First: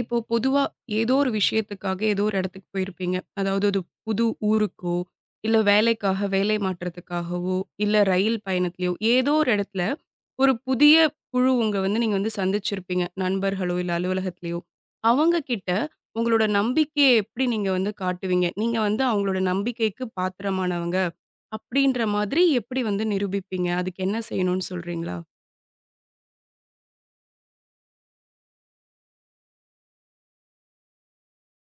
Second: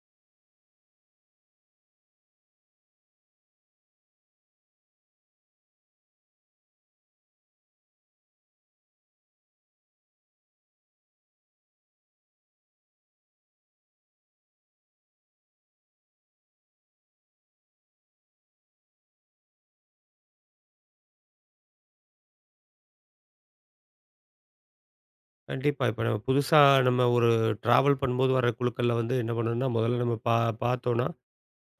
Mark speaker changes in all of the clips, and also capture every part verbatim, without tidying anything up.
Speaker 1: இப்போ பொதுவா ஏதோ ஒரு விஷயத்துக்காக ஏதோ ஒரு இடத்துக்கு போயிருப்பீங்க. அதாவது அது புது ஊருக்கோ, இல்ல வேலைக்காக வேலை மாற்றத்துக்காகவோ, இல்ல ரயில் பயணத்திலயோ ஏதோ ஒரு இடத்துல ஒரு புதிய குழு உங்க வந்து நீங்க வந்து சந்திச்சிருப்பீங்க. நண்பர்களோ, இல்ல அலுவலகத்திலயோ. அவங்க கிட்ட உங்களோட நம்பிக்கைய எப்படி நீங்க வந்து காட்டுவீங்க? நீங்க வந்து அவங்களோட நம்பிக்கைக்கு பாத்திரமானவங்க அப்படின்ற மாதிரி எப்படி வந்து நிரூபிப்பீங்க? அதுக்கு என்ன செய்யணும்னு சொல்றீங்களா?
Speaker 2: கண்டிப்பா. இப்ப நம்ம புதுசா நம்ம ஒரு டிராவல் பண்ணும்போது வர குழுக்கள்ல வந்து என்ன பண்ணணும்னா, முதல்ல நம்ம பா பார்த்தோம்னா,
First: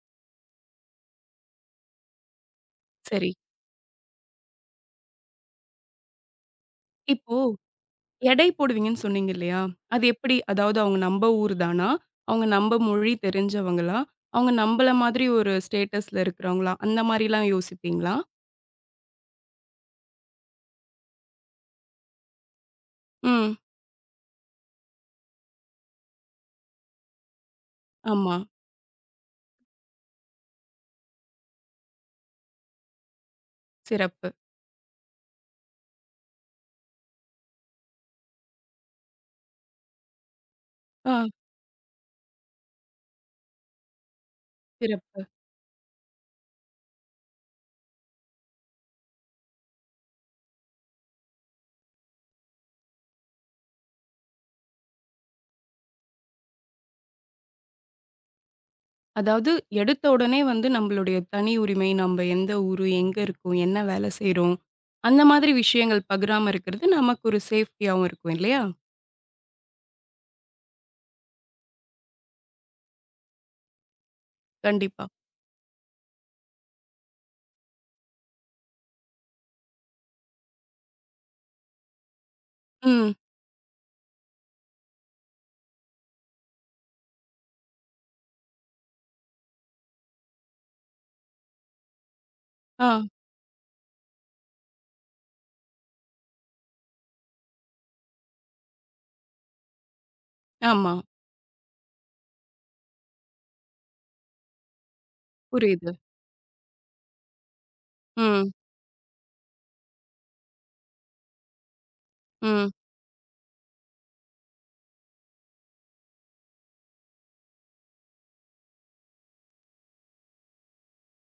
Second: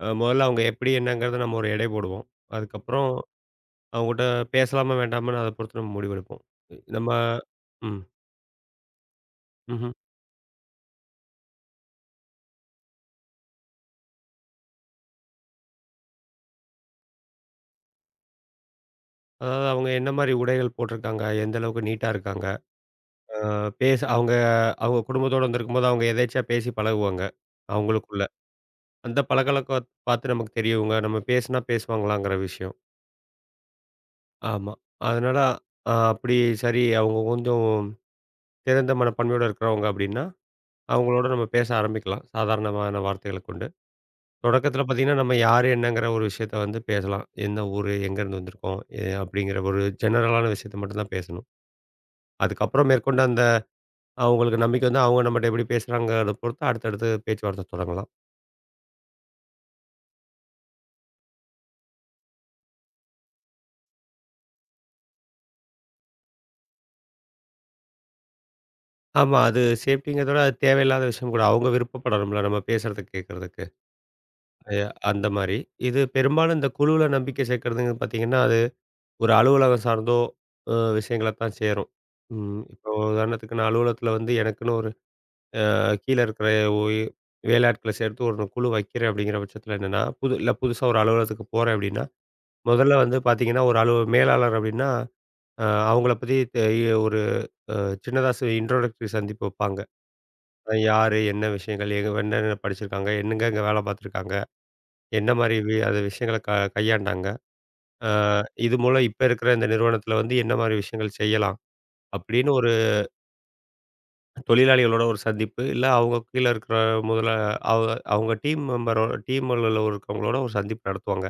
Speaker 2: அ முதல்ல அவங்க எப்படி என்னங்கிறத நம்ம ஒரு எடை போடுவோம். அதுக்கப்புறம்
Speaker 1: சரி.
Speaker 2: அவங்ககிட்ட பேசலாமா வேண்டாமான்னு அத பொறுத்து நம்ம முடிவெடுப்போம். இ- நம்ம
Speaker 1: இப்போ
Speaker 2: ம்.
Speaker 1: எடை போடுவீங்கன்னு சொன்னீங்க இல்லையா?
Speaker 2: ம்ஹ்ம்.
Speaker 1: அது எப்படி? அதாவது அவங்க நம்ப ஊர் தானா? அவங்க நம்ப மொழி தெரிஞ்சவங்களா? அவங்க நம்பள மாதிரி ஒரு ஸ்டேட்டஸ்ல இருக்கிறவங்களா? அந்த மாரிலாம் யோசிப்பீங்களா?
Speaker 2: அதாவது அவங்க என்ன மாரி உடைகள் போட்டிருக்காங்க? எந்த அளவுக்கு நீட்டா இருக்காங்க? அ
Speaker 1: ம்.
Speaker 2: பேச அவங்க அவங்க குடும்பத்தோட வந்திருக்கும்போது அவங்க எதேர்ச்சையா பேசி பழகுவாங்க. அவங்களுக்குள்ள.
Speaker 1: ஆமா.
Speaker 2: அந்த பழக்கவழக்க பார்த்து நமக்கு தெரியும். இவங்க நம்ம பேசுனா பேசுவாங்களாங்கிற விஷயம்.
Speaker 1: சிறப்பு.
Speaker 2: ஆமா. அதனால அ அப்படி சரி அவங்க கொஞ்சம் திறந்த மனப்பான்மையோட இருக்கிறவங்க அப்படின்னா,
Speaker 1: ஆ
Speaker 2: அவங்களோட நம்ம பேச ஆரம்பிக்கலாம். சாதாரணமான வார்த்தைகள கொண்டு. தொடக்கத்தில பார்த்தீங்கன்னா,
Speaker 1: சிறப்பு.
Speaker 2: நம்ம யாரு என்னங்கிற ஒரு விஷயத்த வந்து பேசலாம். என்ன ஊரு, எங்கேருந்து வந்திருக்கோம், எ அப்படிங்கிற ஒரு ஜெனரலான விஷயத்த மட்டும் தான் பேசணும். அதுக்கப்புறம் மேற்கொண்டு அந்த அவங்களுக்கு நம்பிக்கை வந்து அவங்க நம்மட்ட எப்படி பேசுறாங்கிறத பொறுத்து அடுத்தடுத்து பேச்சுவார்த்தை தொடங்கலாம்.
Speaker 1: அதாவது எடுத்த உடனே வந்து நம்மளுடைய தனி உரிமை, நம்ப எந்த ஊரு, எங்க இருக்கோம், என்ன வேலை செய்றோம், அந்த மாதிரி விஷயங்கள் பகிராம இருக்கிறது நமக்கு ஒரு சேஃப்டியாவும் இருக்கும் இல்லையா?
Speaker 2: ஆமா. அது சேஃப்டிங்கிறத விட அது தேவையில்லாத விஷயம் கூட. அவங்க விருப்பப்படணும்ல நம்ம பேசுறதுக்கு, கேட்கறதுக்கு. எ
Speaker 1: கண்டிப்பா.
Speaker 2: அந்த மாரி. இது பெரும்பாலும் இந்த குழுவுல நம்பிக்கை சேர்க்கிறதுங்கிறது பார்த்தீங்கன்னா ஒரு அலுவலகம் சார்ந்தோ அ விஷயங்கள தான் சேரும். ம். இப்போ
Speaker 1: ம்.
Speaker 2: உதாரணத்துக்கு நான் அலுவலகத்தில வந்து எனக்குன்னு ஒரு அ கீழ இருக்கிற ஒய் வேலையாட்கள சேர்த்து ஒரு குழு வைக்கிறேன் அப்படிங்கிற பட்சத்தில என்னன்னா, புது இல்ல புதுசா ஒரு அலுவலகத்துக்கு போறேன் அப்படின்னா, முதல்ல
Speaker 1: ஆ.
Speaker 2: வந்து பார்த்தீங்கன்னா, ஒரு அலுவ மேலாளர் அப்படின்னா, அ அவங்கள பத்தி தெ ஒரு அ சின்னதா ச இன்ட்ரோடக்டரி சந்திப்பு வைப்பாங்க. அ
Speaker 1: ஆமா.
Speaker 2: யாரு? என்ன விஷயங்கள்? எங்க என்னென்ன படிச்சிருக்காங்க? என்னங்கங்க வேலை பார்த்துருக்காங்க? என்ன மாரி வி
Speaker 1: புரியுது.
Speaker 2: அது விஷயங்கள க கையாண்டாங்க? அ
Speaker 1: ம்.
Speaker 2: இது மூலம் இப்ப இருக்கிற இந்த நிறுவனத்தில வந்து என்ன மாரி விஷயங்கள் செய்யலாம்? அப்படின்னு
Speaker 1: ம்.
Speaker 2: ஒரு தொழிலாளிகளோட ஒரு சந்திப்பு, இல்ல அவங்க கீழ இருக்கிற முதலா அவங்க அவங்க டீம் மெம்பரோட டீம்ல இருக்கவங்களோட ஒரு சந்திப்பு நடத்துவாங்க.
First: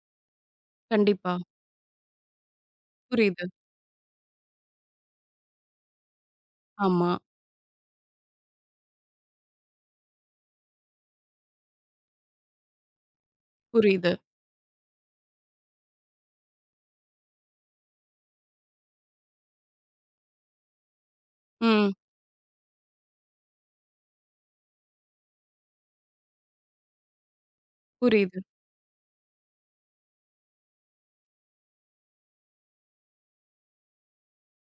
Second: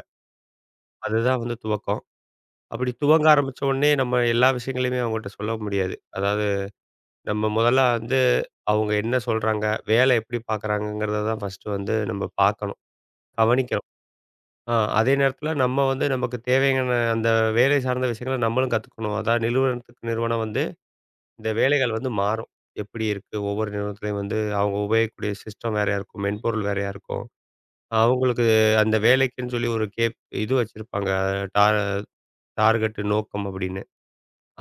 Speaker 1: கண்டிப்பா.
Speaker 2: அதுதான் வந்து துவக்கம். அப்படி துவங்க
Speaker 1: புரியுது.
Speaker 2: ஆரம்பிச்ச உடனே நம்ம எல்லா விஷயங்களையுமே அவங்ககிட்ட சொல்ல முடியாது. அதாவது
Speaker 1: ஆமா.
Speaker 2: நம்ம முதல்ல வந்து அவங்க என்ன சொல்றாங்க, வேலை எப்படி பார்க்குறாங்கங்கிறத தான் ஃபர்ஸ்ட்டு வந்து நம்ம பார்க்கணும், கவனிக்கணும்.
Speaker 1: புரியுது.
Speaker 2: ஆ அதே நேரத்தில நம்ம வந்து நமக்கு தேவையான அந்த வேலை சார்ந்த விஷயங்கள நம்மளும் கத்துக்கணும். அதான் நிறுவனத்துக்கு நிறுவனம் வந்து இந்த
Speaker 1: ம்.
Speaker 2: வேலைகள் வந்து மாறும். எப்படி இருக்கு? ஒவ்வொரு நிறுவனத்துலயும் வந்து அவங்க உபயோகிக்கக்கூடிய சிஸ்டம் வேறையா இருக்கும். மென்பொருள் வேறையா இருக்கும்.
Speaker 1: புரியுது,
Speaker 2: அவங்களுக்கு அந்த வேலைக்குன்னு சொல்லி ஒரு கேப் இது வச்சிருப்பாங்க. டார் டார்கெட் நோக்கம் அப்படின்னு.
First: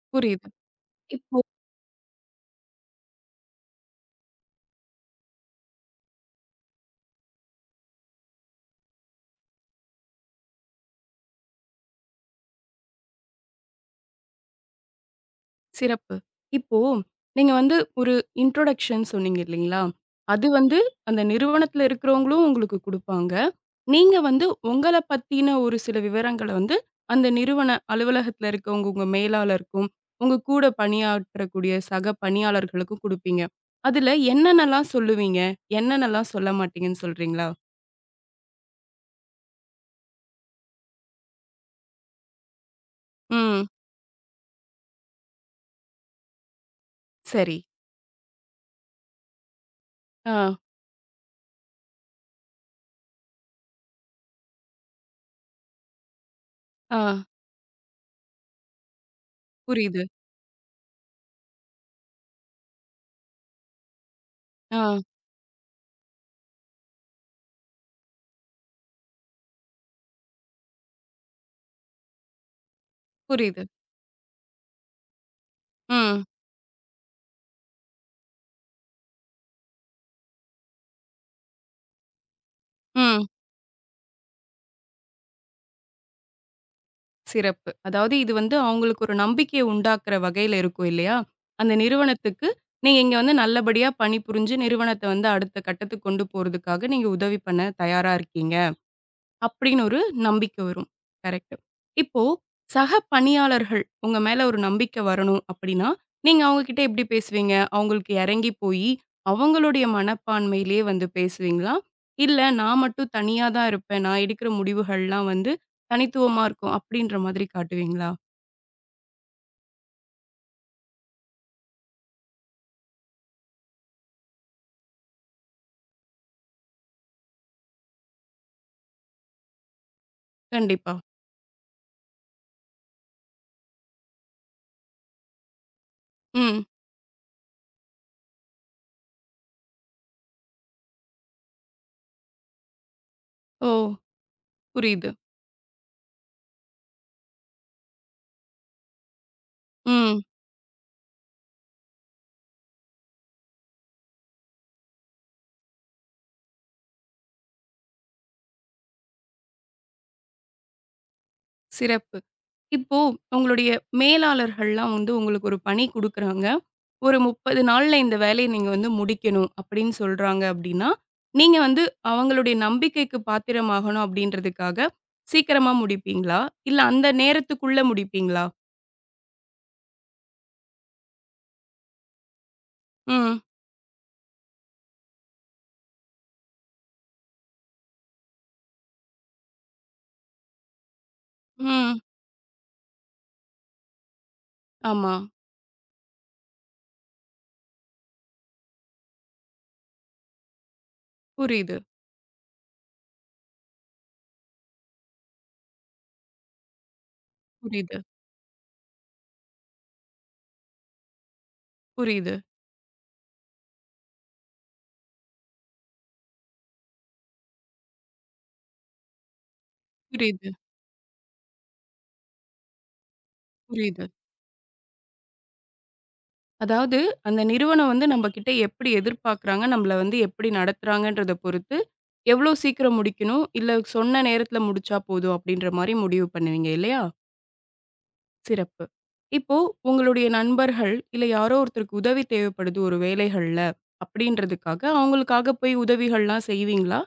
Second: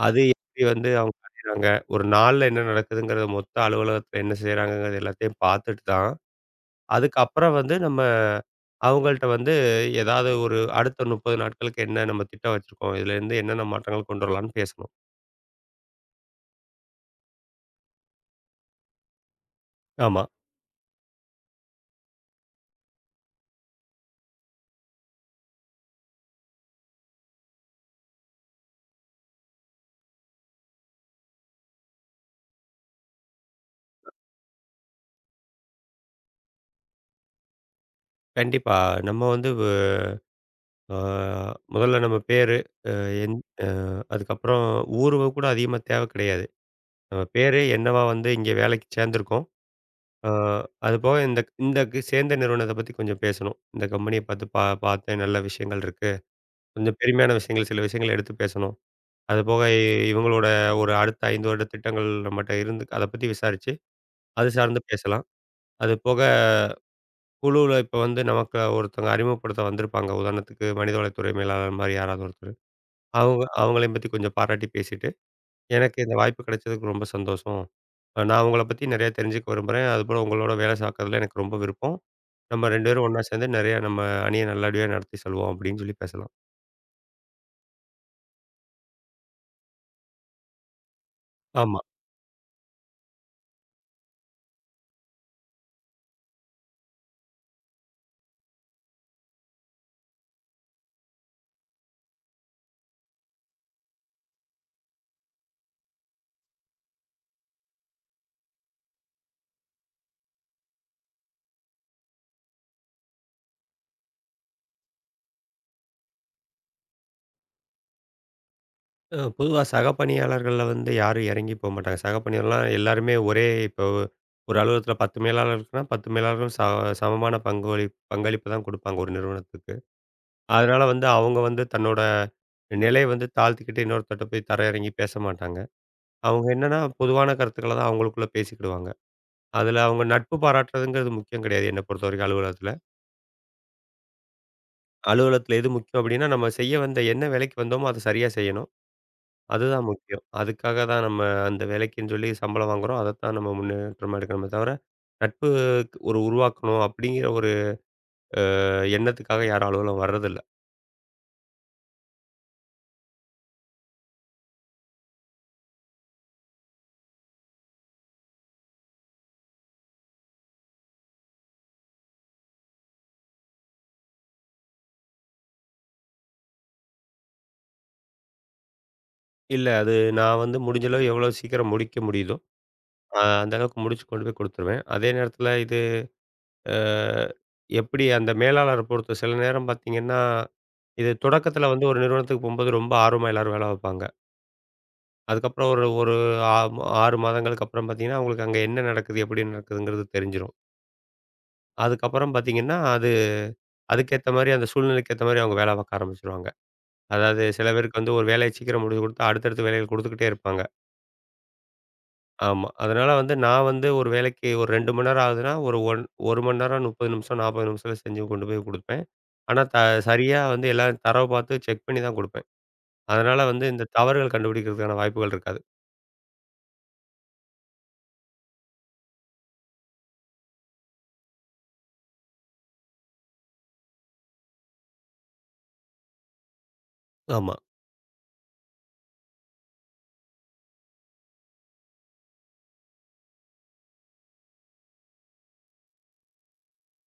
Speaker 2: அது
Speaker 1: புரியுது.
Speaker 2: எப்படி வந்து அவங்க
Speaker 1: இப்போ
Speaker 2: அடையறாங்க? ஒரு நாள்ல என்ன நடக்குதுங்கிறத மொத்த அலுவலகத்துல என்ன செய்றாங்கங்கிறது எல்லாத்தையும் பார்த்துட்டு தான், அதுக்கப்புறம் வந்து நம்ம அவங்கள்ட்ட வந்து ஏதாவது ஒரு அடுத்த முப்பது நாட்களுக்கு என்ன நம்ம திட்டம் வச்சிருக்கோம்? இதுலேருந்து என்னென்ன மாற்றங்கள் கொண்டு வரலாம்ன்னு பேசணும்.
Speaker 1: சிறப்பு. இப்போ நீங்க வந்து ஒரு இன்ட்ரோடக்ஷன் சொன்னீங்க இல்லீங்களா?
Speaker 2: ஆமா.
Speaker 1: அது வந்து அந்த நிறுவனத்துல இருக்கிறவங்களும் உங்களுக்கு குடுப்பாங்க. நீங்க வந்து உங்கள பத்தின ஒரு சில விவரங்கள வந்து அந்த நிறுவன அலுவலகத்துல இருக்கவங்க, உங்க மேலாளருக்கும், உங்க கூட பணியாற்றக்கூடிய சக பணியாளர்களுக்கும் குடுப்பீங்க. அதுல என்னென்னலாம் சொல்லுவீங்க? என்னென்னலாம் சொல்ல மாட்டீங்கன்னு சொல்றீங்களா?
Speaker 2: கண்டிப்பா. நம்ம வந்து ஆ முதல்ல நம்ம பேரு, அ எந் அ
Speaker 1: ம்.
Speaker 2: அதுக்கப்புறம் ஊர்வ கூட அதிகமா தேவை கிடையாது. நம்ம
Speaker 1: சரி.
Speaker 2: பேரு என்னவா வந்து இங்க வேலைக்கு சேர்ந்திருக்கோம். ஆ
Speaker 1: ஆ,
Speaker 2: அது போக இந்த இந்த கு- சேர்ந்த நிறுவனத்த பத்தி கொஞ்சம் பேசணும். இந்த கம்பெனிய பார்த்து பா பார்த்தேன் நல்ல விஷயங்கள் இருக்கு. கொஞ்சம்
Speaker 1: ஆ.
Speaker 2: பெருமையான விஷயங்கள் சில விஷயங்கள எடுத்து பேசணும். அது போக
Speaker 1: புரியுது.
Speaker 2: இ- இவங்களோட ஒரு அடுத்த ஐந்து வருட திட்டங்கள் நம்மட்ட இருந்து அத பத்தி விசாரிச்சு, அது சார்ந்து
Speaker 1: ஆ,
Speaker 2: பேசலாம். அது போக குழுவுல இப்ப வந்து நமக்கு ஒருத்தவங்க அறிமுகப்படுத்த வந்திருப்பாங்க. உதாரணத்துக்கு மனிதவளத்துறை மேலாளர் மாரி யாராவது ஒருத்தர். அவங்க
Speaker 1: புரியுது.
Speaker 2: அவங்களையும் பத்தி கொஞ்சம் பாராட்டி பேசிட்டு, "எனக்கு இந்த
Speaker 1: ம்,
Speaker 2: வாய்ப்பு கிடைச்சதுக்கு ரொம்ப சந்தோஷம். அ நான் உங்கள பத்தி நெறைய தெரிஞ்சுக்க விரும்புறேன். அதுபோல உங்களோட வேலை பார்க்கறதுல எனக்கு ரொம்ப விருப்பம். நம்ம இரண்டு பேரும் ஒண்ணா
Speaker 1: ம்.
Speaker 2: சேர்ந்து நெறைய நம்ம அணிய நல்லபடியா நடத்தி செல்வோம்." அப்படின்னு சொல்லி பேசலாம்.
Speaker 1: சிறப்பு. அதாவது இது வந்து அவங்களுக்கு ஒரு நம்பிக்கைய உண்டாக்குற வகையில இருக்கும் இல்லையா? அந்த
Speaker 2: ஆமா.
Speaker 1: நிறுவனத்துக்கு நீங்க இங்க வந்து நல்லபடியா பணிபுரிஞ்சு நிறுவனத்த வந்து அடுத்த கட்டத்துக்கு கொண்டு போறதுக்காக நீங்க உதவி பண்ண தயாரா இருக்கீங்க. அப்படின்னு ஒரு நம்பிக்கை வரும். கரெக்ட்டு. இப்போ சக பணியாளர்கள் உங்க மேல ஒரு நம்பிக்கை வரணும் அப்படின்னா, நீங்க அவங்க கிட்ட எப்படி பேசுவீங்க? அவங்களுக்கு இறங்கி போயி, அவங்களுடைய மனப்பான்மையிலேயே வந்து பேசுவீங்களா? இல்ல நான் மட்டும் தனியா தான் இருப்பேன். நான் எடுக்கிற முடிவுகள்லாம் வந்து தனித்துவமா இருக்கும். அப்படின்ற மாதிரி காட்டுவீங்களா?
Speaker 2: அ பொதுவா சக பணியாளர்கள்ல வந்து யாரும் இறங்கி போ மாட்டாங்க. சக பணியாளர்லாம் எல்லாருமே ஒரே இப்போ ஒரு அலுவலகத்தில பத்து மேலாளர் இருக்குன்னா, பத்து மேலாளரும் ச சமமான பங்குவளி பங்களிப்பு தான் குடுப்பாங்க ஒரு நிறுவனத்துக்கு. அதனால
Speaker 1: கண்டிப்பா.
Speaker 2: வந்து அவங்க வந்து தன்னோட நிலைய வந்து தாழ்த்திக்கிட்டு இன்னொருத்தர்ட்ட போய் தரை இறங்கி பேச மாட்டாங்க. அவங்க
Speaker 1: ம்.
Speaker 2: என்னன்னா, பொதுவான கருத்துக்கள தான் அவங்களுக்குள்ள பேசிக்கிடுவாங்க. அதுல அவங்க நட்பு பாராட்டுறதுங்கிறது முக்கியம் கிடையாது என்ன பொறுத்தவரைக்கும் அலுவலகத்துல.
Speaker 1: ஓ! புரியுது.
Speaker 2: அலுவலகத்துல எது முக்கியம் அப்டின்னா, நம்ம செய்ய வந்த என்ன வேலைக்கு வந்தோமோ அத சரியா செய்யணும். அதுதான்
Speaker 1: ம்.
Speaker 2: முக்கியம். அதுக்காக தான் நம்ம அந்த வேலைக்குன்னு சொல்லி சம்பளம் வாங்குறோம். அதத்தான் நம்ம முன்னேற்றமா எடுக்கணுமே தவிர, நட்பு ஒரு உருவாக்கணும் அப்டிங்கிற ஒரு எண்ணத்துக்காக யாரும் அலுவலகம் வர்றதில்ல.
Speaker 1: சிறப்பு. இப்போ உங்களுடைய மேலாளர்கள்லாம் வந்து உங்களுக்கு ஒரு பணி குடுக்குறாங்க. ஒரு முப்பது நாள்ல இந்த வேலைய நீங்க வந்து முடிக்கணும் அப்படின்னு சொல்றாங்க அப்படின்னா, நீங்க வந்து அவங்களுடைய நம்பிக்கைக்கு பாத்திரமாகணும் அப்படின்றதுக்காக சீக்கிரமா முடிப்பீங்களா? இல்ல அந்த நேரத்துக்குள்ள முடிப்பீங்களா?
Speaker 2: இல்ல. அது நான் வந்து முடிஞ்ச அளவு எவ்வளோ சீக்கிரம் முடிக்க முடியுதோ, அ
Speaker 1: ம்,
Speaker 2: அந்த அளவுக்கு முடிச்சு கொண்டு போய் குடுத்துருவேன். அதே நேரத்துல அ எப்படி அந்த மேலாளர பொறுத்து சில நேரம் பார்த்தீங்கன்னா, இது தொடக்கத்தில வந்து ஒரு
Speaker 1: ம்.
Speaker 2: நிறுவனத்துக்கு போம்போது ரொம்ப ஆர்வமா எல்லாரும் வேலை பார்ப்பாங்க.
Speaker 1: ஆமா.
Speaker 2: அதுக்கப்புறம் ஒரு ஒரு ஆ ஆறு மாதங்களுக்கு அப்புறம் பார்த்தீங்கன்னா, அவங்களுக்கு அங்க என்ன நடக்குது, எப்படி நடக்குதுங்கிறது தெரிஞ்சிரும்.
Speaker 1: புரியுது,
Speaker 2: அதுக்கப்புறம் பார்த்தீங்கன்னா, அது அதுக்கேத்த மாரி அந்த சூழ்நிலைக்கு ஏத்த மாரி அவங்க வேலை பார்க்க ஆரம்பிச்சுருவாங்க. அதாவது சில பேருக்கு
Speaker 1: புரியுது,
Speaker 2: வந்து ஒரு வேலைய சீக்கிரம் முடிச்சு குடுத்து அடுத்தடுத்து வேலைகள் குடுத்துக்கிட்டே இருப்பாங்க.
Speaker 1: புரியுது,
Speaker 2: ஆமா. அதனால வந்து நான் வந்து ஒரு வேலைக்கு ஒரு இரண்டு மணி நேரம் ஆகுதுன்னா, ஒரு ஒன் ஒரு மணி நேரம் முப்பது நிமிஷம், நாற்பது நிமிஷத்தில செஞ்சு கொண்டு போய் குடுப்பேன். ஆனா, த சரியா
Speaker 1: புரியுது,
Speaker 2: வந்து எல்லாம் தரவு பார்த்து செக் பண்ணி தான் குடுப்பேன். அதனால வந்து இந்த
Speaker 1: புரியுது.
Speaker 2: தவறுகள் கண்டுபிடிக்கிறதுக்கான வாய்ப்புகள் இருக்காது.
Speaker 1: அதாவது, அந்த நிறுவனம் வந்து நம்ம கிட்ட எப்படி எதிர்பார்க்குறாங்க, நம்மள வந்து எப்படி நடத்துறாங்கன்றத பொறுத்து, எவ்வளோ சீக்கிரம் முடிக்கணும், இல்ல சொன்ன நேரத்தில முடிச்சா போதும் அப்படின்ற மாரி முடிவு பண்ணுவீங்க இல்லையா?
Speaker 2: ஆமா.
Speaker 1: சிறப்பு. இப்போ உங்களுடைய நண்பர்கள், இல்ல யாரோ ஒருத்தருக்கு உதவி தேவைப்படுது ஒரு வேலைகள்ல அப்படின்றதுக்காக, அவங்களுக்காக போய் உதவிகள்லாம் செய்வீங்களா?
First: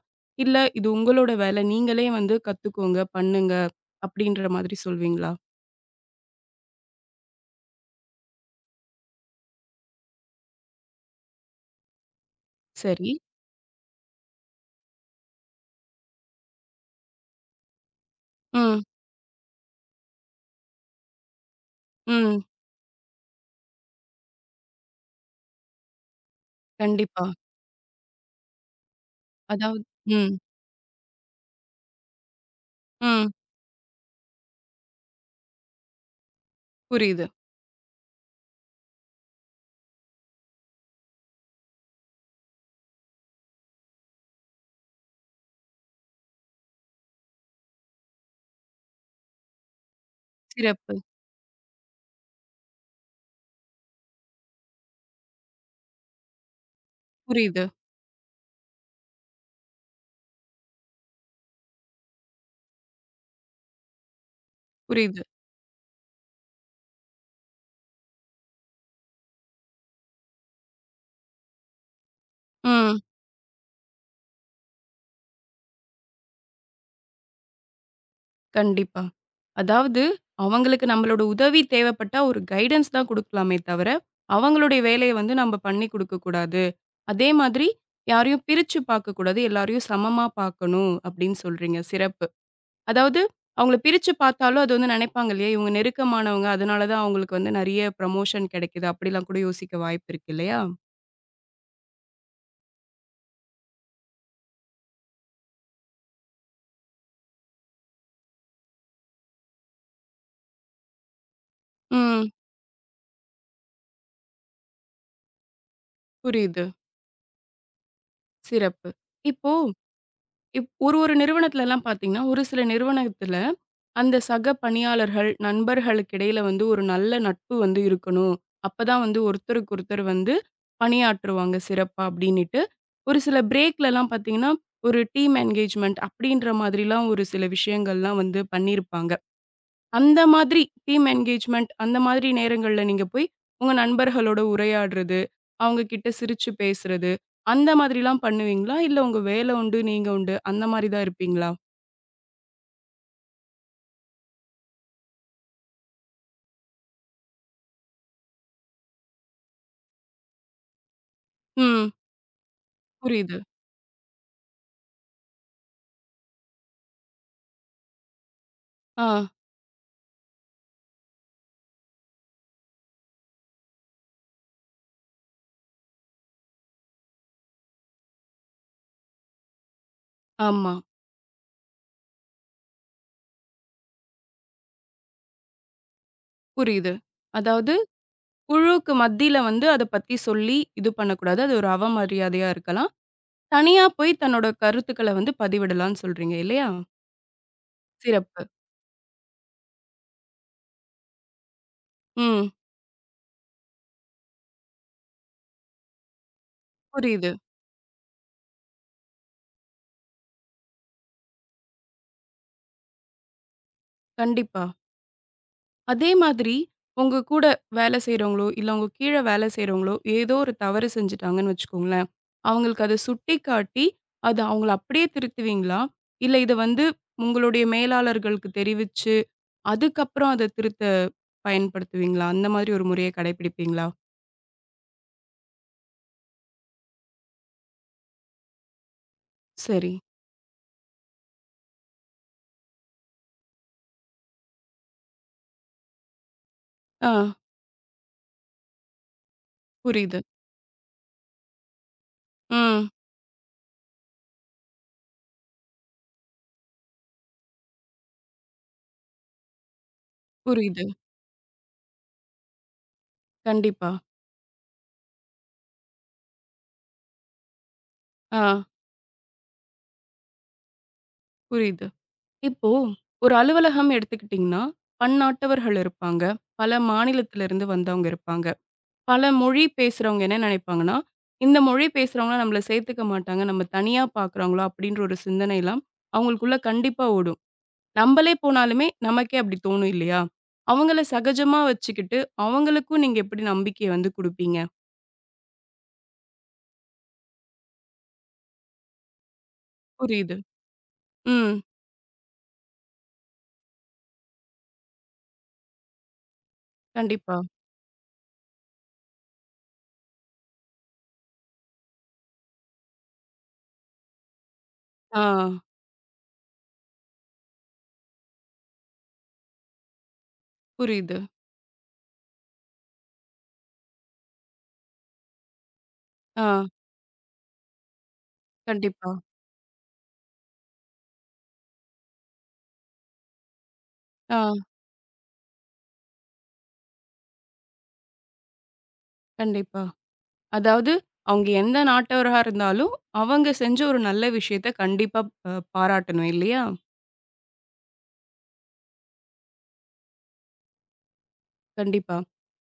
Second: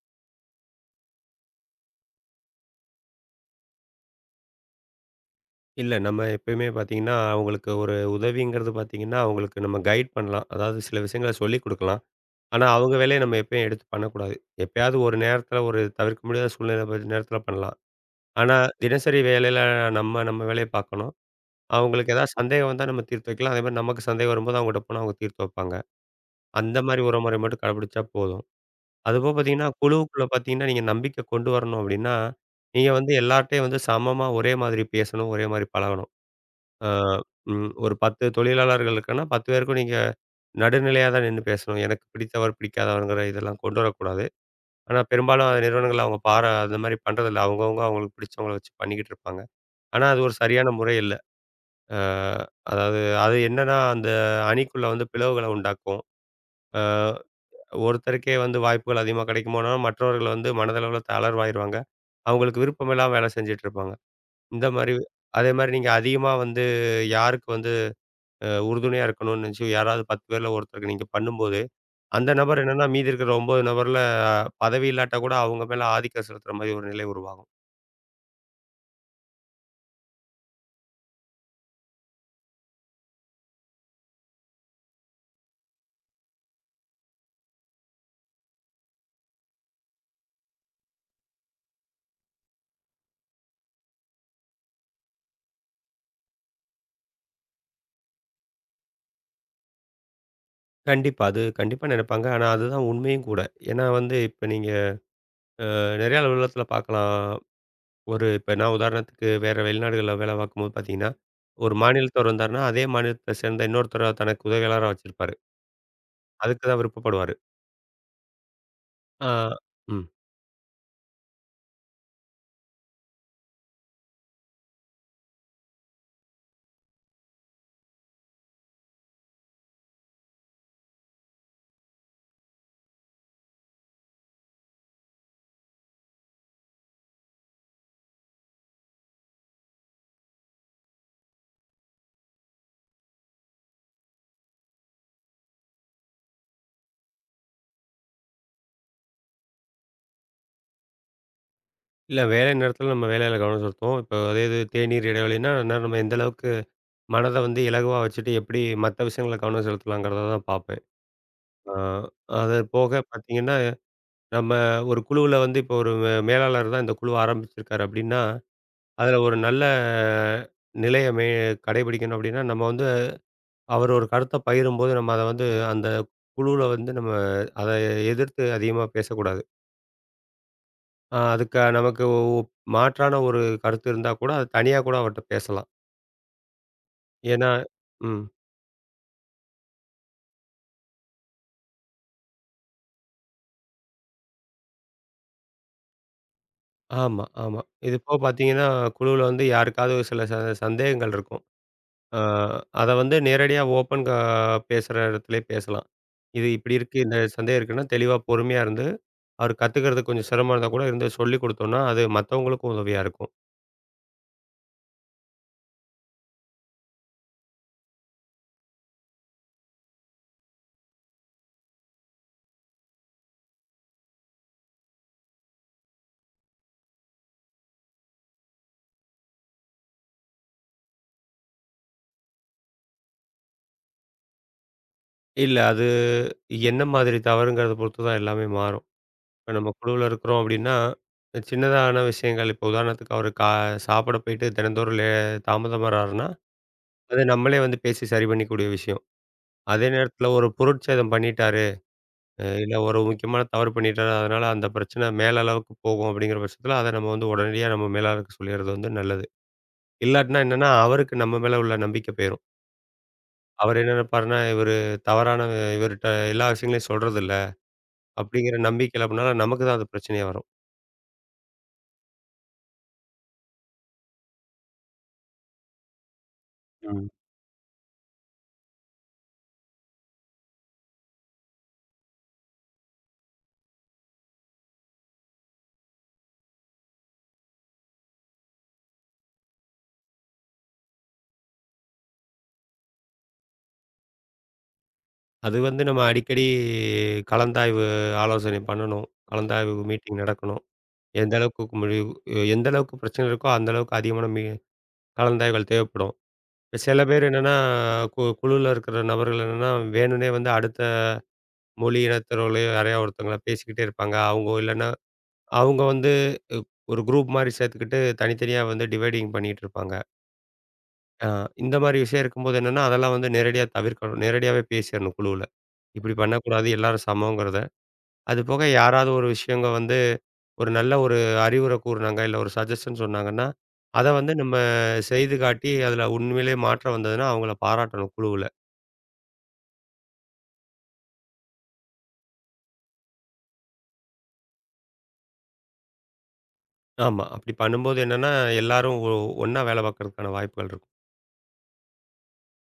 Speaker 1: இல்ல இது உங்களோட வேலை, நீங்களே வந்து கத்துக்கோங்க, பண்ணுங்க அப்படின்ற மாதிரி சொல்வீங்களா?
Speaker 2: இல்ல, நம்ம எப்பயுமே பார்த்தீங்கன்னா, அவங்களுக்கு ஒரு உதவிங்கிறது பார்த்தீங்கன்னா, அவங்களுக்கு நம்ம கைட் பண்ணலாம். அதாவது சில விஷயங்கள சொல்லிக் குடுக்கலாம். ஆனா, அவங்க
Speaker 1: சரி.
Speaker 2: வேலைய நம்ம எப்பயும் எடுத்து பண்ணக்கூடாது. எப்பயாவது ஒரு நேரத்தில ஒரு தவிர்க்க முடியாத சூழ்நிலை ப நேரத்தில பண்ணலாம். ஆனா,
Speaker 1: ம்,
Speaker 2: தினசரி வேலையில நம்ம நம்ம வேலைய பார்க்கணும். அவங்களுக்கு ஏதாவது
Speaker 1: ம்.
Speaker 2: சந்தேகம் வந்தா நம்ம தீர்த்து வைக்கலாம். அதேமாரி நமக்கு சந்தேகம் வரும்போது அவங்ககிட்ட போனா அவங்க தீர்த்து வைப்பாங்க. அந்த மாரி
Speaker 1: கண்டிப்பா.
Speaker 2: உறவுமுறை மட்டும் கடைபிடிச்சா போதும். அதுபோக பார்த்தீங்கன்னா,
Speaker 1: அதாவது
Speaker 2: குழுவுக்குள்ள
Speaker 1: ம்,
Speaker 2: பார்த்தீங்கன்னா, நீங்க நம்பிக்கை கொண்டு வரணும் அப்டின்னா, நீங்க வந்து
Speaker 1: ம்.
Speaker 2: எல்லார்ட்டயும் வந்து சமமா ஒரே மாதிரி பேசணும், ஒரே மாதிரி பழகணும். ஆ
Speaker 1: புரியுது.
Speaker 2: ம் ஒரு பத்து தொழிலாளர்கள் இருக்குன்னா, பத்து பேருக்கும் நீங்க நடுநிலையா தான் நின்னு பேசணும். எனக்கு பிடித்தவர், பிடிக்காதவர்ங்கிற இதெல்லாம் கொண்டு வரக்கூடாது. ஆனா, பெரும்பாலும் அது நிறுவனங்கள் அவங்க பார அந்த மாரி பண்றதில்ல. அவங்கவங்க அவங்களுக்கு பிடிச்சவங்கள வச்சு பண்ணிக்கிட்டு இருப்பாங்க. ஆனா, அது ஒரு சரியான
Speaker 1: சிறப்பு.
Speaker 2: முறை இல்ல. ஆ அதாவது அது என்னன்னா, அந்த அணிக்குள்ள வந்து பிளவுகள உண்டாக்கும். ஆ
Speaker 1: புரியுது,
Speaker 2: ஒருத்தருக்கே வந்து வாய்ப்புகள் அதிகமா கிடைக்குமானா, மற்றவர்கள் வந்து மனதளவுல தளர்வாயிருவாங்க. அவங்களுக்கு விருப்பமில்லாம வேலை செஞ்சுட்டு இருப்பாங்க. இந்த மாரி
Speaker 1: புரியுது.
Speaker 2: அதே மாரி நீங்க அதிகமா வந்து யாருக்கு வந்து அ உறுதுணையா இருக்கணும்னு நினைச்சு யாராவது பத்து பேர்ல ஒருத்தருக்கு நீங்க பண்ணும்போது, அந்த நபர் என்னன்னா
Speaker 1: ம்.
Speaker 2: மீதி இருக்கிற ஒன்பது நபர்ல பதவி இல்லாட்டா கூட அவங்க மேல ஆதிக்கம் செலுத்துற மாரி ஒரு நிலை உருவாகும்.
Speaker 1: கண்டிப்பா. அதாவது அவங்களுக்கு நம்மளோட உதவி தேவைப்பட்டா ஒரு கைடன்ஸ் தான் குடுக்கலாமே தவிர, அவங்களுடைய வேலைய வந்து நம்ம பண்ணி குடுக்கக் கூடாது. அதே மாதிரி யாரையும் பிரிச்சு பார்க்கக்கூடாது. எல்லாரையும் சமமா பார்க்கணும் அப்படின்னு சொல்றீங்க. சிறப்பு. அதாவது அவங்கள பிரிச்சு பார்த்தாலும் அது வந்து நினைப்பாங்க இல்லையா? இவங்க நெருக்கமானவங்க. அதனால தான் அவங்களுக்கு வந்து நெறைய ப்ரமோஷன் கிடைக்குது. அப்படிலாம் கூட யோசிக்க வாய்ப்பு இருக்கு இல்லையா?
Speaker 2: கண்டிப்பா. அது கண்டிப்பா நினைப்பாங்க. ஆனா அதுதான் உண்மையும் கூட. ஏன்னா வந்து இப்ப நீங்க நிறைய அலுவலகத்துல பார்க்கலாம். ஒரு இப்ப நான் உதாரணத்துக்கு வேற வெளிநாடுகள்ல வேலை பார்க்கும்போது பார்த்தீங்கன்னா, ஒரு
Speaker 1: ம்.
Speaker 2: மாநிலத்தவர் வந்தாருன்னா, அதே மாநிலத்த சேர்ந்த இன்னொருத்தர தனக்கு உதவியாளரா வச்சிருப்பாரு.
Speaker 1: புரியுது.
Speaker 2: அதுக்கு தான் விருப்பப்படுவாரு.
Speaker 1: சிறப்பு.
Speaker 2: ஆ,
Speaker 1: இப்போ
Speaker 2: ம்.
Speaker 1: இப் ஒரு ஒரு நிறுவனத்துலலாம் பார்த்தீங்கன்னா, ஒரு சில நிறுவனத்துல அந்த சக பணியாளர்கள், நண்பர்களுக்கு இடையில வந்து ஒரு நல்ல நட்பு வந்து இருக்கணும். அப்பதான் வந்து ஒருத்தருக்கு ஒருத்தர் வந்து பணியாற்றுவாங்க சிறப்பா அப்டின்னுட்டு, ஒரு சில பிரேக்லலாம் பார்த்தீங்கன்னா, ஒரு டீம் என்கேஜ்மென்ட் அப்டின்ற மாதிரிலாம் ஒரு சில விஷயங்கள்லாம் வந்து பண்ணியிருப்பாங்க. அந்த மாதிரி டீம் என்கேஜ்மென்ட் அந்த மாதிரி நேரங்கள்ல நீங்க போய் உங்க நண்பர்களோட உரையாடுறது, அவங்க கிட்ட சிரிச்சு பேசுறது, அந்த மாதிரிலாம் பண்ணுவீங்களா? இல்ல உங்க வேல உண்டு, நீங்க உண்டு அந்த மாரி தான் இருப்பீங்களா?
Speaker 2: இல்ல, வேலை நேரத்தில நம்ம வேலையில கவனம் செலுத்துவோம். இப்போ அதே இது தேநீர் இடைவெளின்னா, அந்நேரம் நம்ம எந்த அளவுக்கு மனத வந்து இலகுவா வச்சுட்டு எப்படி மத்த விஷயங்கள்ல கவனம் செலுத்தலாங்கிறத தான் பார்ப்பேன். ஆ,
Speaker 1: ம்.
Speaker 2: அது போக
Speaker 1: புரியுது.
Speaker 2: பார்த்தீங்கன்னா, நம்ம ஒரு குழுவுல வந்து இப்போ ஒரு மே மேலாளர் தான் இந்த குழுவ ஆரம்பிச்சிருக்காரு அப்படின்னா,
Speaker 1: ஆ,
Speaker 2: அதில ஒரு நல்ல நிலைய மே கடைபிடிக்கணும் அப்படின்னா, நம்ம வந்து அவர் ஒரு கருத்த பகிரும்போது, நம்ம அத வந்து அந்த குழுவுல வந்து நம்ம அத எதிர்த்து அதிகமா பேசக்கூடாது.
Speaker 1: ஆமா.
Speaker 2: அ அதுக்கு நமக்கு ஒ மாற்றான ஒரு கருத்து இருந்தா கூட, அது தனியா கூட அவர்ட்ட பேசலாம்.
Speaker 1: புரியுது.
Speaker 2: ஏன்னா,
Speaker 1: அதாவது
Speaker 2: ம்.
Speaker 1: குழுவுக்கு மத்தியில வந்து அத பத்தி சொல்லி இது பண்ணக்கூடாது. அது ஒரு அவமரியாதையா இருக்கலாம். தனியா போய் தன்னோட கருத்துக்கள வந்து பதிவிடலாம்னு சொல்றீங்க இல்லையா?
Speaker 2: ஆமா, ஆமா. இது போக
Speaker 1: சிறப்பு.
Speaker 2: பார்த்தீங்கன்னா, குழுவுல வந்து யாருக்காவது சில ச சந்தேகங்கள் இருக்கும். அ
Speaker 1: ம்.
Speaker 2: அத வந்து நேரடியா ஓப்பன் க பேசுற இடத்திலே பேசலாம். இது இப்படி இருக்கு, இந்த
Speaker 1: புரியுது.
Speaker 2: சந்தேகம் இருக்குன்னா, தெளிவா பொறுமையா இருந்து, அவர் கத்துக்கிறதுக்கு கொஞ்சம் சிரமம் இருந்தா கூட, இருந்து சொல்லிக் குடுத்தோம்னா, அது மத்தவங்களுக்கும் உதவியா இருக்கும்.
Speaker 1: கண்டிப்பா. அதே மாதிரி உங்க கூட வேலை செய்றவங்களோ, இல்ல உங்க கீழ வேலை செய்றவங்களோ ஏதோ ஒரு தவறு செஞ்சுட்டாங்கன்னு வச்சுக்கோங்களேன். அவங்களுக்கு அத சுட்டிக்காட்டி, அத அவங்கள அப்படியே திருத்துவீங்களா? இல்ல இத வந்து உங்களுடைய மேலாளர்களுக்கு தெரிவிச்சு அதுக்கப்புறம் அத திருத்த பயன்படுத்துவீங்களா? அந்த மாதிரி ஒரு முறைய கடைபிடிப்பீங்களா?
Speaker 2: இல்ல. அது என்ன மாதிரி தவறுங்கிறத பொறுத்து தான் எல்லாமே மாறும். இப்ப நம்ம
Speaker 1: சரி.
Speaker 2: குழுவுல இருக்கிறோம் அப்டின்னா, சின்னதான விஷயங்கள் இப்போ உதாரணத்துக்கு அவரு கா சாப்பிட போயிட்டு தினந்தோறும் லே தாமதம் வர்றாருன்னா,
Speaker 1: ஆ
Speaker 2: அத நம்மளே வந்து பேசி சரி பண்ணிக்கூடிய விஷயம். அதே
Speaker 1: புரியுது.
Speaker 2: நேரத்தில ஒரு பொருட்சேதம் பண்ணிட்டாரு, அ இல்ல
Speaker 1: ம்.
Speaker 2: ஒரு முக்கியமான தவறு பண்ணிட்டாரு. அதனால அந்த பிரச்சனை மேல் அளவுக்கு போகும் அப்படிங்கிற பட்சத்தில, அத நம்ம வந்து உடனடியா நம்ம மேலாளருக்கு சொல்லிறது வந்து நல்லது. இல்லாட்டினா என்னன்னா,
Speaker 1: புரியுது.
Speaker 2: அவருக்கு நம்ம மேல உள்ள நம்பிக்கை போயிரும். அவரு
Speaker 1: கண்டிப்பா.
Speaker 2: என்ன நெனப்பாருன்னா, இவரு தவறான இவர்ட்ட எல்லா விஷயங்களையும் சொல்றதில்ல.
Speaker 1: ஆ
Speaker 2: அப்படிங்கிற நம்பிக்கையில அப்படினால நமக்கு தான் அது பிரச்சனையா வரும்.
Speaker 1: புரியுது. இப்போ ஒரு அலுவலகம் எடுத்துக்கிட்டீங்கன்னா, பன்னாட்டவர்கள் இருப்பாங்க. பல
Speaker 2: ம்.
Speaker 1: மாநிலத்திலிருந்து வந்தவங்க இருப்பாங்க. பல மொழி பேசுறவங்க என்ன நினைப்பாங்கன்னா, இந்த மொழி பேசுறவங்கள நம்மள சேர்த்துக்க மாட்டாங்க. நம்ம தனியா பார்க்குறாங்களோ! அப்பிடின்ற ஒரு சிந்தனைலாம் அவுங்களுக்குள்ள கண்டிப்பா ஓடும். நம்பளே போனாலுமே நமக்கே அப்படி தோணும் இல்லையா? அவங்கள சகஜமா வச்சுக்கிட்டு, அவங்களுக்கும் நீங்க எப்படி நம்பிக்கைய வந்து குடுப்பீங்க?
Speaker 2: அது வந்து நம்ம அடிக்கடி கலந்தாய்வு ஆலோசனை பண்ணணும். கலந்தாய்வு மீட்டிங்
Speaker 1: புரியுது.
Speaker 2: நடக்கணும். எந்த
Speaker 1: ம்.
Speaker 2: அளவுக்கு முடிவு எந்த அளவுக்கு பிரச்சனை இருக்கோ, அந்த அளவுக்கு அதிகமான மீ கலந்தாய்வுகள் தேவைப்படும். இப்ப சில பேர்
Speaker 1: கண்டிப்பா.
Speaker 2: என்னன்னா, கு குழுல இருக்கிற நபர்கள் என்னன்னா, வேணும்னே வந்து அடுத்த மொழி இனத்தவர்களையோ யாரையோ ஒருத்தவங்கள பேசிக்கிட்டே இருப்பாங்க. அவங்க இல்லன்னா,
Speaker 1: ஆ.
Speaker 2: அவங்க வந்து அஹ், ஒரு குரூப் மாரி சேர்த்துக்கிட்டு தனித்தனியா வந்து டிவைடிங் பண்ணிட்டு இருப்பாங்க.
Speaker 1: புரியுது.
Speaker 2: ஆ, இந்த மாரி விஷயம் இருக்கும்போது என்னன்னா, அதெல்லாம் வந்து நேரடியா தவிர்க்கணும். நேரடியாவே பேசிறணும் குழுவுல. இப்படி
Speaker 1: ஆ.
Speaker 2: பண்ணக்கூடாது, எல்லாரும் சமம்ங்கிறத. அது போக யாராவது
Speaker 1: கண்டிப்பா.
Speaker 2: ஒரு விஷயங்க வந்து, ஒரு நல்ல ஒரு அறிவுரை கூறுனாங்க, இல்ல ஒரு சஜஷன் சொன்னாங்கன்னா, அத வந்து
Speaker 1: ஆ.
Speaker 2: நம்ம செய்து காட்டி, அதுல உண்மையிலேயே மாற்றம் வந்ததுன்னா, அவங்கள பாராட்டணும் குழுவுல.
Speaker 1: கண்டிப்பா. அதாவது அவங்க எந்த நாட்டவரா இருந்தாலும், அவங்க செஞ்ச ஒரு நல்ல விஷயத்த கண்டிப்பா அ பாராட்டணும் இல்லையா?
Speaker 2: ஆமா. அப்படி பண்ணும்போது என்னன்னா, எல்லாரும் ஒ ஒண்ணா வேலை பார்க்கறதுக்கான வாய்ப்புகள் இருக்கும்.
Speaker 1: கண்டிப்பா.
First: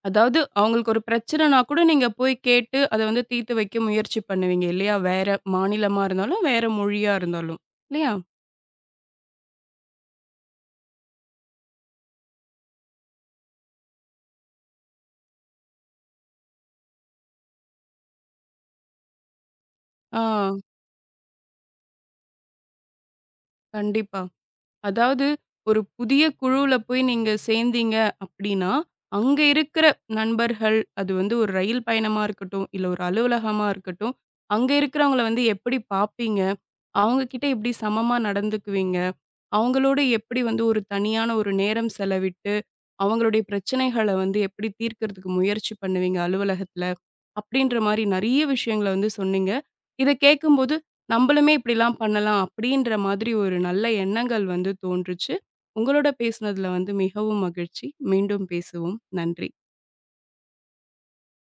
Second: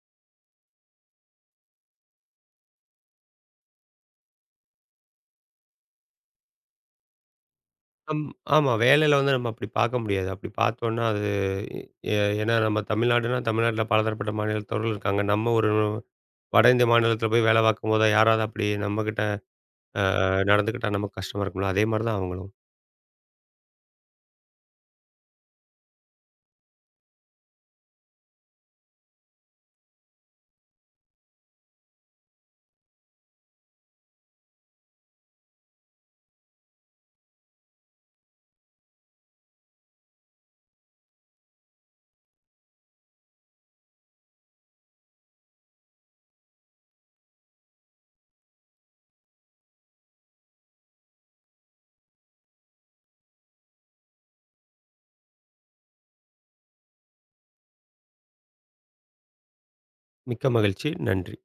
Speaker 1: அதாவது அவங்களுக்கு ஒரு பிரச்சனைனா கூட நீங்க போய் கேட்டு, அத வந்து தீர்த்து வைக்க முயற்சி பண்ணுவீங்க இல்லையா? வேற மாநிலமா இருந்தாலும், வேற மொழியா இருந்தாலும். இல்லையா?
Speaker 2: அம் ஆமா. வேலையில வந்து நம்ம அப்படி பார்க்க முடியாது. அப்படி பார்த்தோம்ன்னா, அது எ ஏன்னா நம்ம தமிழ்நாடுன்னா, தமிழ்நாட்டுல பலதரப்பட்ட மாநிலத்தவர்கள் இருக்காங்க. நம்ம ஒரு வட இந்திய மாநிலத்தில போய் வேலை பார்க்கும்போது, யாராவது அப்படி நம்மகிட்ட அ
Speaker 1: ஆ.
Speaker 2: நடந்துக்கிட்டா நமக்கு கஷ்டமா இருக்கும்ல. அதே மாரி தான் அவங்களும்.
Speaker 1: கண்டிப்பா. அதாவது, ஒரு புதிய குழுவுல போய் நீங்க சேர்ந்தீங்க அப்டின்னா, அங்க இருக்கிற நண்பர்கள், அது வந்து ஒரு ரயில் பயணமா இருக்கட்டும், இல்ல ஒரு அலுவலகமா இருக்கட்டும், அங்க இருக்கிறவங்கள வந்து எப்படி பார்ப்பீங்க? அவங்க கிட்ட எப்படி சமமா நடந்துக்குவீங்க? அவங்களோட எப்படி வந்து ஒரு தனியான ஒரு நேரம் செலவிட்டு அவங்களுடைய பிரச்சனைகள வந்து எப்படி தீர்க்கறதுக்கு முயற்சி பண்ணுவீங்க அலுவலகத்துல? அப்படின்ற மாரி நெறைய விஷயங்கள வந்து சொன்னீங்க. இத கேட்கும்போது, நம்பளுமே இப்படிலாம் பண்ணலாம் அப்படின்ற மாதிரி ஒரு நல்ல எண்ணங்கள் வந்து தோன்றுச்சு. உங்களோட பேசுனதுல வந்து மிகவும் மகிழ்ச்சி. மீண்டும் பேசுவோம். நன்றி.
Speaker 2: மிக்க மகிழ்ச்சி. நன்றி.